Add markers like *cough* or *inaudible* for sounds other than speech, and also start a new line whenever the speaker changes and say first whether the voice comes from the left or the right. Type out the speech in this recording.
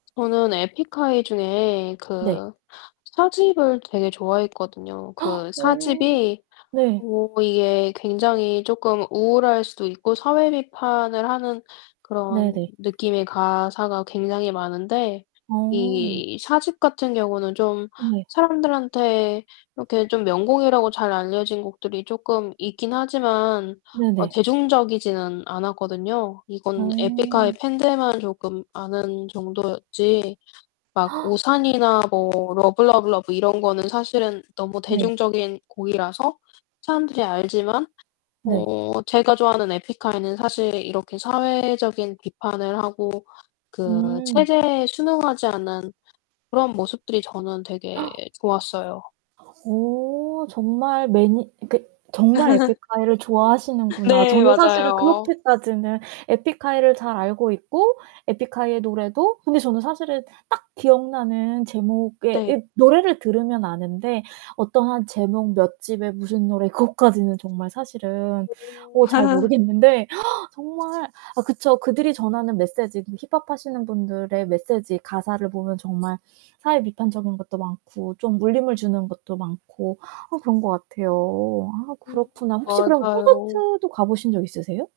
left: 저는 에픽하이 중에
right: 네.
left: 그 4 집을 되게 좋아했거든요.
right: *gasps*
left: 그 4
right: 어
left: 집이
right: 네.
left: 뭐 이게 굉장히 쪼끔 우울할 수도 있고 사회 비판을 하는 그런
right: 네네.
left: 느낌의 가사가 굉장히 많은데
right: 어.
left: 이 4 집 같은 경우는 좀
right: 네.
left: 사람들한테 이렇게 좀 명곡이라고 잘 알려진 곡들이 쪼끔 있긴 하지만 어
right: 네네.
left: 대중적이지는 않았거든요. 이건 에픽하이
right: 어.
left: 팬들만 조금 아는 정도였지 막
right: *gasps*
left: 우산이나 뭐 러브 러브 러브 이런 거는 사실은 너무
right: 네.
left: 대중적인 곡이라서 사람들이 알지만
right: 네.
left: 어 제가 좋아하는 에픽하이는 사실 이렇게 사회적인 비판을 하고 그
right: 음.
left: 체제에 순응하지 않는 그런 모습들이 저는 되게
right: *gasps*
left: 좋았어요.
right: 어. 정말 매니 그러니까 정말 에픽하이를
left: *laughs*
right: 좋아하시는구나.
left: 네.
right: 저는 사실은
left: 맞아요.
right: 그렇게까지는 에픽하이를 잘 알고 있고 에픽하이의 노래도 근데 저는 사실은 딱 기억나는 제목의
left: 네.
right: 이 노래를 들으면 아는데 어떠한 제목 몇 집에 무슨 노래 그것까지는 정말 사실은
left: 오.
right: 어 잘
left: *laughs*
right: 모르겠는데 *gasps* 정말 아 그쵸. 그들이 전하는 메시지 음 힙합하시는 분들의 메세지, 가사를 보면 정말 사회 비판적인 것도 많고 좀 울림을 주는 것도 많고 아 그런 것 같아요. 아
left: 음.
right: 그렇구나. 혹시 그럼
left: 맞아요.
right: 콘서트도 가 보신 적 있으세요?